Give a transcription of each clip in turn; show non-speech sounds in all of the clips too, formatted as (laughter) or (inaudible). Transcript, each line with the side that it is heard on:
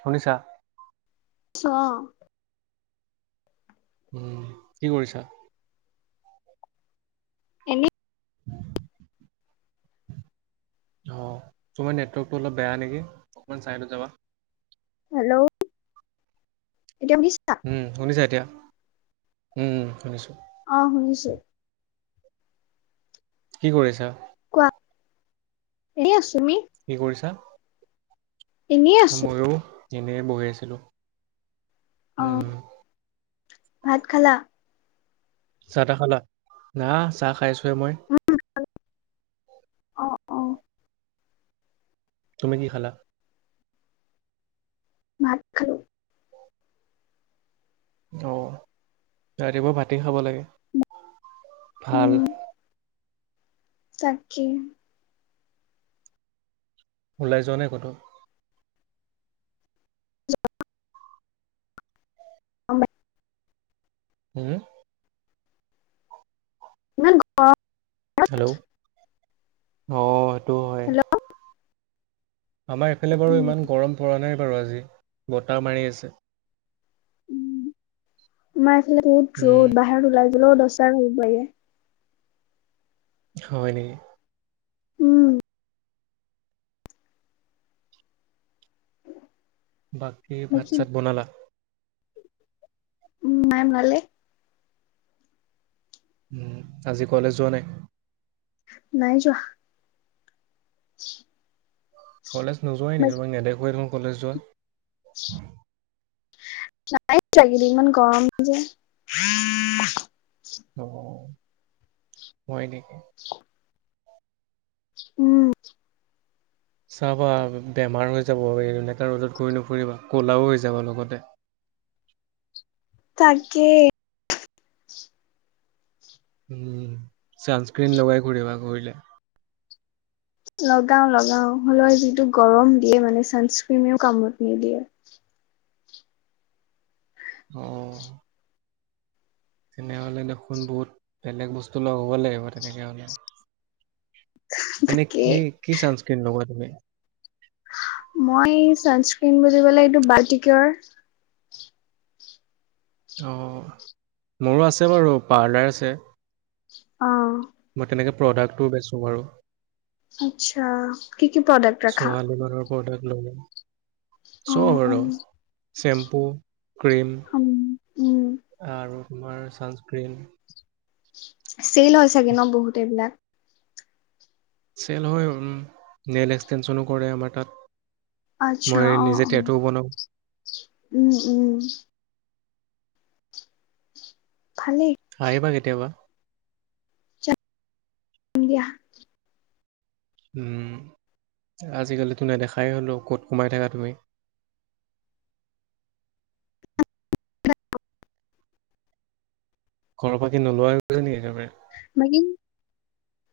right: শুনিছা
left: অ
right: উম কি কৰিছা?
left: এনে
right: (unintelligible) অ তোমাৰ নেটৱৰ্কটো অলপ বেয়া নেকি অকমান চাইডত যাবা।
left: হেল্ল' এতিয়া শুনিছা
right: উম শুনিছা এতিয়া উম উম শুনিছো
left: অ শুনিছো
right: কি কৰিছা
left: কোৱা এনেই আছোঁ তুমি
right: কি কৰিছা
left: এনেই আছো
right: ময়ো এনেই বহি আছিলোঁ
left: অ ভাত খালা
right: চাহ তাহ খালা না চাহ খাইছোহে মই
left: উম অ অ
right: তুমি কি খালা
left: ভাত খালোঁ
right: অ ৰাতিপুৱা ভাতেই খাব লাগে ভাল
left: তাকেই
right: ওলাই যোৱা নাই ক'তো
left: অ
right: হম
left: ইমান গৰম
right: হেল্ল' অঁ সেইটো হয়।
left: হেল্ল'
right: আমাৰ এফালে বাৰু
left: উম
right: ইমান গৰম পৰা নাই বাৰু আজি বতাহ মাৰি আছে
left: আমাৰফালে ৰত
right: উম,
left: ৰ'দ বাহিৰত ওলাই গলেও দহটাৰ ' পাগে (unintelligible)
right: হয় নেকি।
left: উম।
right: বাকী ভাত চাত বনালা।
left: উম মাঁ ভাল নে।
right: উ আজি কলেজ যোৱা নাই।
left: নাই যোৱা। (inaudible)
right: কলেজ নোযোৱাই নেকি
left: বাকী
right: তোমাক নেদেখুৱাই দেখোন কলেজ যোৱা।
left: (inaudible) নাই লাগিলে ইমান গৰম যে।
right: অঁ হয় নেকি!
left: উম।
right: চাবা বেমাৰ হৈ যাব এনেকুৱা ৰ'দত ঘূৰি নু ফুৰিবা ক'লাও হৈ যাব লগতে। (inaudible)
left: তাকে
right: উম চানস্ক্ৰিন লগাই ঘূৰিবা ঘূৰিলে। (unintelligible)
left: লগাওঁ লগাওঁ হলৌ যিটো গৰম দিয়ে মানে ছানস্ক্ৰীমেও কামত নিদিয়ে। (unintelligible)
right: অঁ। তেনেহলে দেখোন বহুত বেলেগ বস্তু লগ হ'ব লাগিব তেনেকে হলে। (unintelligible) এনে
left: তাকে
right: কি কি ছানস্ক্ৰিন ল'বা তুমি (unintelligible)
left: বাল্টি কিয়ৰ (unintelligible)
right: অঁ মোৰো আছে বাৰু পাৰ্লাৰ আছে
left: অঁ
right: মই তেনেকে প্ৰডাক্টটো বেচোঁ বাৰু
left: আচ্ছা কি কি প্ৰডাক্ট ৰাখা
right: ছোৱালী মানুহৰ প্ৰডাক্ট
left: অ
right: চব
left: অ
right: আৰু শেম্পু ক্ৰীম
left: উম উম
right: আৰু তোমাৰ ছানস্ক্ৰীণ
left: চেইল হয় চাগে ন বহুত এইবিলাক
right: চেল হয় উ নল এক্সটেনচনো কৰে আমাৰ তাত
left: আচ্ছা
right: মই
left: অ অ
right: নিজে টেটোও বনাওঁ (unintelligible)
left: উম উম ভালেই
right: আহিবা কেতিয়াবা
left: দিয়া
right: উ আজিকালিতো নেদেখাই হ'লো ক'ত কমাই থাকা তুমি (unintelligible) (inaudible) ঘৰৰ পাতি নোলোৱা নি একেবাৰে
left: ম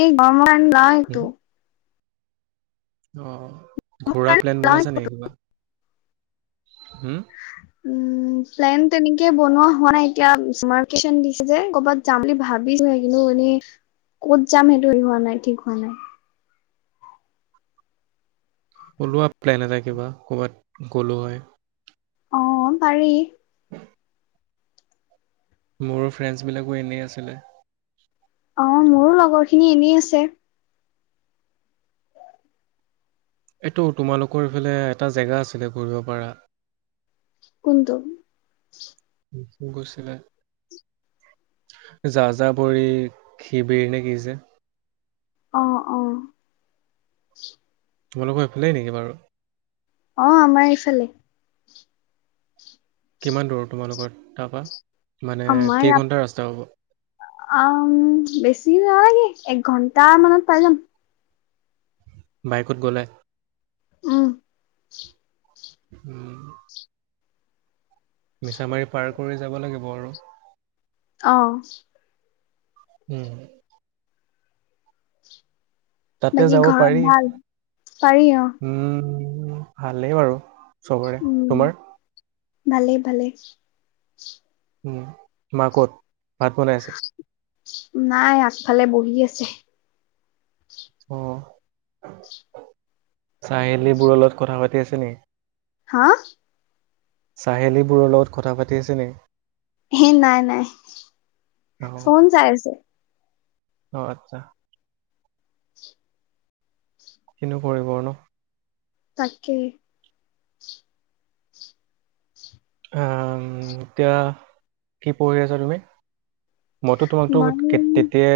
left: এই ব্ৰ নয় তো (unintelligible)
right: অঁ ঘোৰা প্লেন বনাইছা নেকি কিবা হুম?
left: উম প্ৰেলেইন তেনেকি (unintelligible) বনোৱা হোৱাই এতিয়া তমাৰ দিছে যে কৰ'বাত যাম বুলি ভাবিছো কিন্তু এনেই ক'ত যাম সেইটো এই হোৱা নাই ঠিক হোৱা নাই
right: ওলোৱা প্লেন এটা কিবা ক'বাত গ'লো হয়
left: অঁ পাৰি
right: মোৰ ফ্ৰেণ্ডছবিলাকো এনেই আছিলে
left: অঁ মোৰো লগৰ খিনি এনেই আছে
right: এইটো তোমালোকৰ ইফালে এটা জেগা আছিলে ঘূৰিব পাৰা
left: কোনটো
right: গৈছিলে যা যা বৰি শিবিৰ নে কি যে
left: অ অ
right: তোমালোকৰ এইফালেই নেকি বাৰু
left: অ আমাৰ এইফালে
right: কিমান দূৰ তোমালোকৰ তাপা
left: আমৰ ইয়া আ বেছি নালাগে এক ঘন্টা মানত পাই যাম
right: বাইকত গ'লে
left: উম
right: উম মিছামাৰী পাৰ কৰি যাব লাগিব আৰু
left: অ
right: উম তাতে
left: বাকী
right: যাব
left: ঘৰত
right: পাৰি
left: ভাল পাৰি অ
right: উম উ ভালেই বাৰু চবৰে
left: উম
right: তোমাৰ
left: ভালেই ভালে
right: মা কত ভাত বনাইছে (unintelligible)
left: নাই আগফালে বহি আছে
right: অ চাহেলী বোৰৰ লগত কথা পাতি আছে নেকি
left: হা
right: চাহেলীবোৰৰ লগত কথা পাতি আছে নি
left: হে নাই নাই
right: অ
left: ফোন চাই আছে
right: অ আচ্ছা কিনো কৰিব ন
left: তাকে
right: উ এতিয়া কি পঢ়ি আছা তুমি মইতো তোমাকতো
left: মই
right: তেতিয়া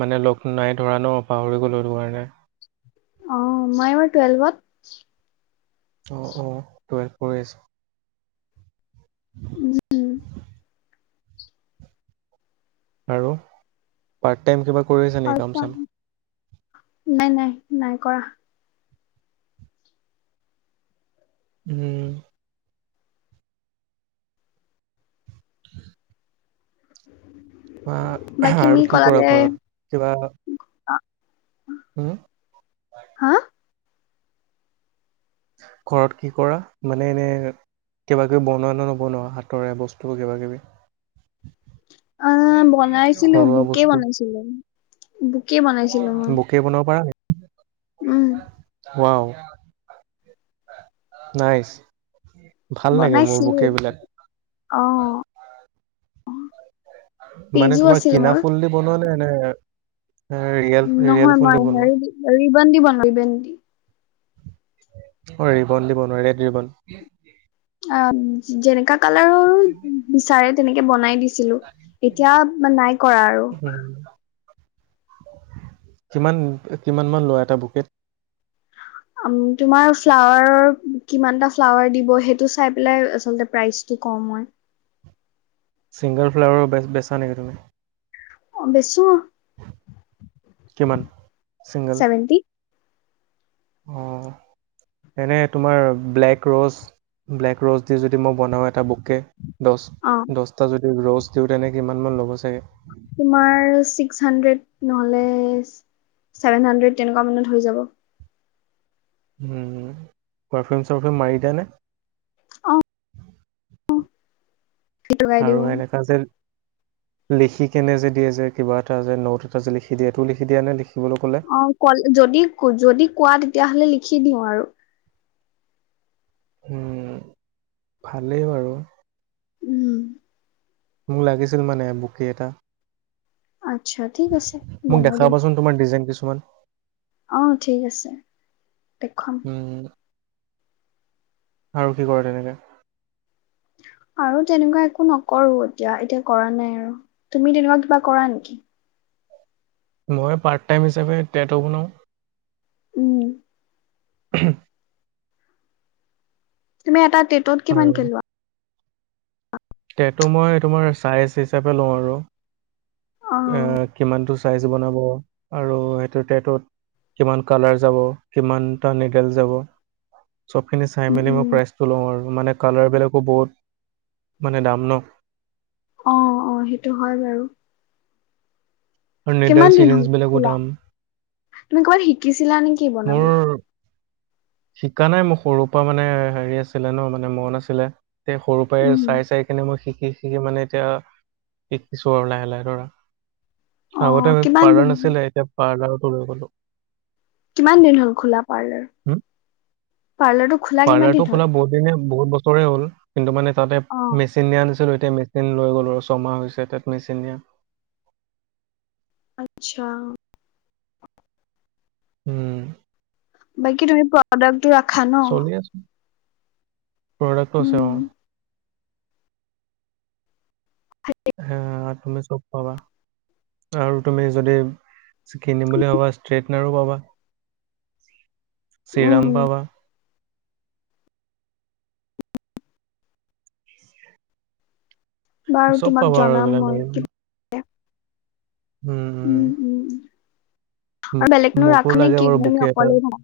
right: মানে লগ নাই ধৰা নো পাহৰি গ'লো সেইটোকাৰণে
left: অ মই এইবাৰ টুৱেলভত
right: অ অ টুৱেলভ পঢ়ি আছা
left: উম
right: আৰু পাৰ্ত টাইম কিবা কৰি আছা নেকি কাম চাম?
left: নাই নাই নাই কৰা
right: উম (inaudible) বা
left: বাকী তুমি
right: আৰু কি
left: ক'লা
right: কৰা
left: যে
right: ঘৰত কিবা হম
left: হা
right: ঘৰত কি কৰা মানে এনে কিবাকিবি বনোৱা নে নবনোৱা হাতৰে বস্তু কিবা কিবি
left: অ বনাইছিলো
right: ঘৰুৱা
left: বুকে
right: বস্তু
left: বনাইছিলো বুকে বনাইছিলো মই
right: বুকে বনাব
left: উম
right: (unintelligible) ৱাও নাইচ ভাল লাগে মোৰ
left: বনাইছিলো
right: বোকে বিলাক
left: অ
right: মানে
left: পেজো
right: তোমাৰ
left: আছিল
right: কিনা
left: মোৰ
right: ফুল দি বনোৱা নে নে ৰিয়েল ৰিয়েল
left: নহয়
right: ফুল দি
left: মই
right: বনোৱা?
left: হেৰি ৰিবন দি বনাও ৰিবন দি
right: অ ৰিবন দি বনোৱা ৰেড ৰিবন
left: অ যেনেকা কালাৰৰো বিচাৰে তেনেকে বনাই দি ছিলো এতিয়া মা নাই কৰা আৰু
right: কি কিমানমান লোৱা এটা বুকেট
left: তোমাৰ ফ্লাৱাৰৰ কিমানটা ফ্লাৱাৰ দিব সেইটো চাই পেলাই আচলতে প্ৰাইজটো কও মই
right: ছিংগল ফ্লাৱাৰৰ বেচ বেচা নেকি তুমি
left: অ বেছো
right: কিমান চিংগল
left: ছেভেন্টি
right: অ এনে তোমাৰ ব্লেক ৰ'জ ব্লেক ৰ'জ দি যদি মই বনাও এটা বুকে দহ
left: অ
right: দহটা যদি ৰজ দিও তেনে কিমান মান ল'ব চাগে
left: তোমাৰ ছিক্স হানড্ৰেড নহলে ছেভেন হাড্ৰেড তেনেকোৱা মানত হৈ যাব
right: উ হম পাৰফিউম চাৰফিউম মাৰি দেনে
left: অ সেইটো লগাই
right: আৰু
left: দিওঁ
right: এনেকা যে লিখি কেনে যে দিয়ে যে কিবা এটা যে নট এটা যে লিখি দিয়ে সেটো লিখি দিয়া নে লিখি
left: অ ক যদি যদি কোৱা তেতিয়াহলে লিখি দিও আৰু
right: উম ভালেই বাৰু
left: উম
right: মোক লাগিছিল মানে বোকে এটা
left: আচ্ছা ঠিক আছে
right: মোক
left: বনাই দিম
right: দেখাবাচোন তোমাৰ ডিজাইন কিছুমান
left: অ ঠিক আছে দেখুৱাম
right: উম আৰু কি কৰে তেনেকে
left: আৰু তেনেকোৱা একো নকৰো এতিয়া এতিয়া কৰা নাই আৰু তুমি তেনেকোৱা কিবা কৰা নেকি
right: মই পাৰ্ট টাইম হিচাপে টেটো বনাওঁ
left: উম
right: (unintelligible)
left: তুমি এটা টেটোত
right: আৰু
left: কিমানকে লোৱা
right: সেইটো মই তোমাৰ চাইজ হিচাপে লওঁ আৰু
left: অ
right: এ কিমানটো চাইজ বনাব আৰু সেইটো টেটোত কিমান কালাৰ যাব কিমানটা নিডেল যাব চবখিনি চাই
left: উম
right: মেলি মই
left: উম
right: প্ৰাইজটো লও আৰু মানে কালাৰবিলাকো বহুত মানে দাম ন
left: অ অ সেইটো হয় বাৰু
right: আৰু নিডেল
left: কিমান দিন হল
right: চিৰিঞ্জবিলাকো
left: খোলা
right: দাম।
left: তুমি ক'বাত শিকিছিলা নেকি
right: মোৰ
left: বনাবলৈ
right: শিকা নাই মোৰ সৰুৰ পৰা মানে হেৰি আছিলে ন মানে মন আছিলে তে সৰুৰ পৰাই
left: উম
right: চাই চাই কেনে মই শিক শিকি - শিকি মানে এতিয়া শিকিছো আৰু লাহে - লাহে ধৰা।
left: অ
right: আগতে আ
left: কিমান দিন
right: পাৰ্লাৰ নাছিলে এতিয়া পাৰ্লাৰতো ৰৈ গলো।
left: কিমান দিন হ'ল খোলা
right: হু?
left: পাৰ্লাৰ-পাৰ্লাৰটো খোলা কিমান
right: পাৰ্লাৰটো
left: দিন
right: খোলা
left: হ'ল।
right: বহুত দিনে বহুত বছৰে হ'ল কিন্তু মানে তাতে
left: অ
right: মেচিনিয়া আনিছিলো। ততে মেচিন লৈ গ'লো আৰু ছমাহ হৈছে তাত মেচিন দিয়া।
left: আচ্ছা।
right: উম
left: বাকী তুমি প্ৰডাক্টটো ৰাখা ন।
right: প্ৰডাকট আছে অ,
left: উম
right: হ আৰু তমি চব পাবা। আৰু তুমি যদি কিনিম বুলি ভাবা ষ্ট্ৰেইটনাৰো পাবা। চিৰাম
left: উম
right: পাবা।
left: বাৰু
right: চব
left: তোমাক
right: পাবা আৰু
left: জনাম
right: এইবিলাক
left: মই কিবা
right: উম - উম।
left: আৰু
right: মোক
left: বেলেগ মানুহ
right: মোকো
left: ৰাখা
right: লাগে
left: নেকি? তুমি অকলেই থাকা?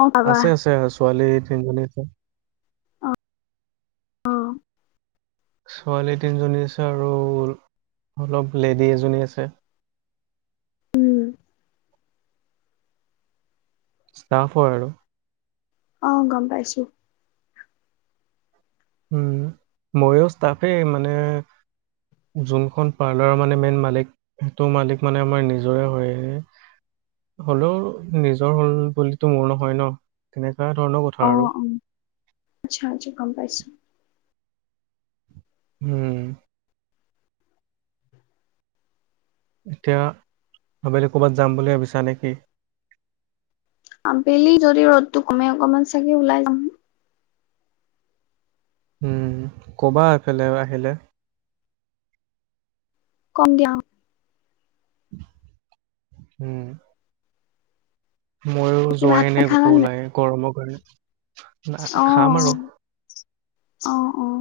left: অ পাবা
right: আছে-আছে অ, ছোৱালী তিনজনী আছে।
left: অ অ
right: ছোৱালী তিনিজনী আছে আৰু অলপ লেডী এজনী আছে। (inaudible)
left: উম
right: ষ্টাফ হ'য় আৰু।
left: অ, গম পাইছো।
right: উম, ময়ো ষ্টাফেই মানে যোনখন পাৰ্লাৰ মানে, মেইন মালিক সেইটো মালিক মানে, আমাৰ নিজৰে হ'য়। হ'লো, নিজৰ হ'ল বুলিতো মোৰ নহয় ন'। তেনে
left: অ, আচ্ছা আজি গম পাইছো।
right: উম এতিয়া, আবেলি ক'বাত যাম বুলি ভাৱিছা নেকি?
left: আবেলি যদি ৰ'দটো কমে, অকমান চাগে ওলাই যাম।
right: উম, কবা এইফালেও আহিলে।
left: কম দিয়া।
right: উম ময়ো,
left: বাকী ভাত
right: যোৱাই
left: পানী
right: নাই ক'তো ওলাই গৰমৰ পৰাই।
left: অ-অ-অ।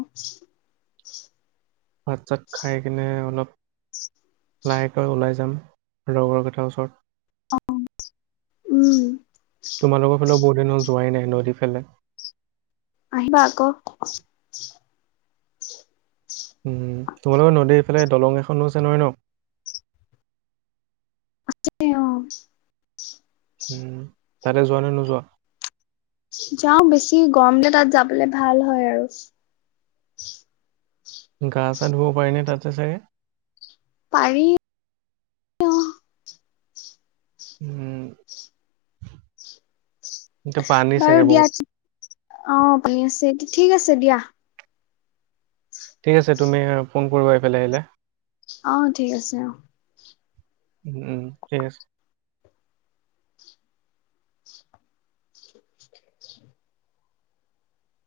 right: ভাত চাত খাইকিনে অলপ লাহেকৈ ওলাই যাম, লগৰ কেইটা ওচৰত।
left: অ, উম
right: পিনো যোৱাই নাই নদী ফালে।
left: আহিবা আক।
right: উম, তোমালোকৰ নদীৰ সেইফালে দলং এখনো আছে নহয় ন'?
left: আছে অ,
right: উম, তাতে যোৱা নে নোযোৱা?
left: যাও। বেছি গৰম যে তাত যাবলে ভাল হ'য় আৰু।
right: গা চা ধুব পাৰিনে তাত চা-চাগে?
left: পাৰি অ।
right: উম এতিয়া পানী
left: বাৰু
right: চাগে
left: দিয়া,
right: বহুত
left: অ, পানী আছে। ঠিক আছে দিয়া।
right: ঠিক আছে তুমি আ ফোন কৰিবা এইফালে আহিলে।
left: অ, ঠিক আছে অ,
right: উম, ঠিক আছে।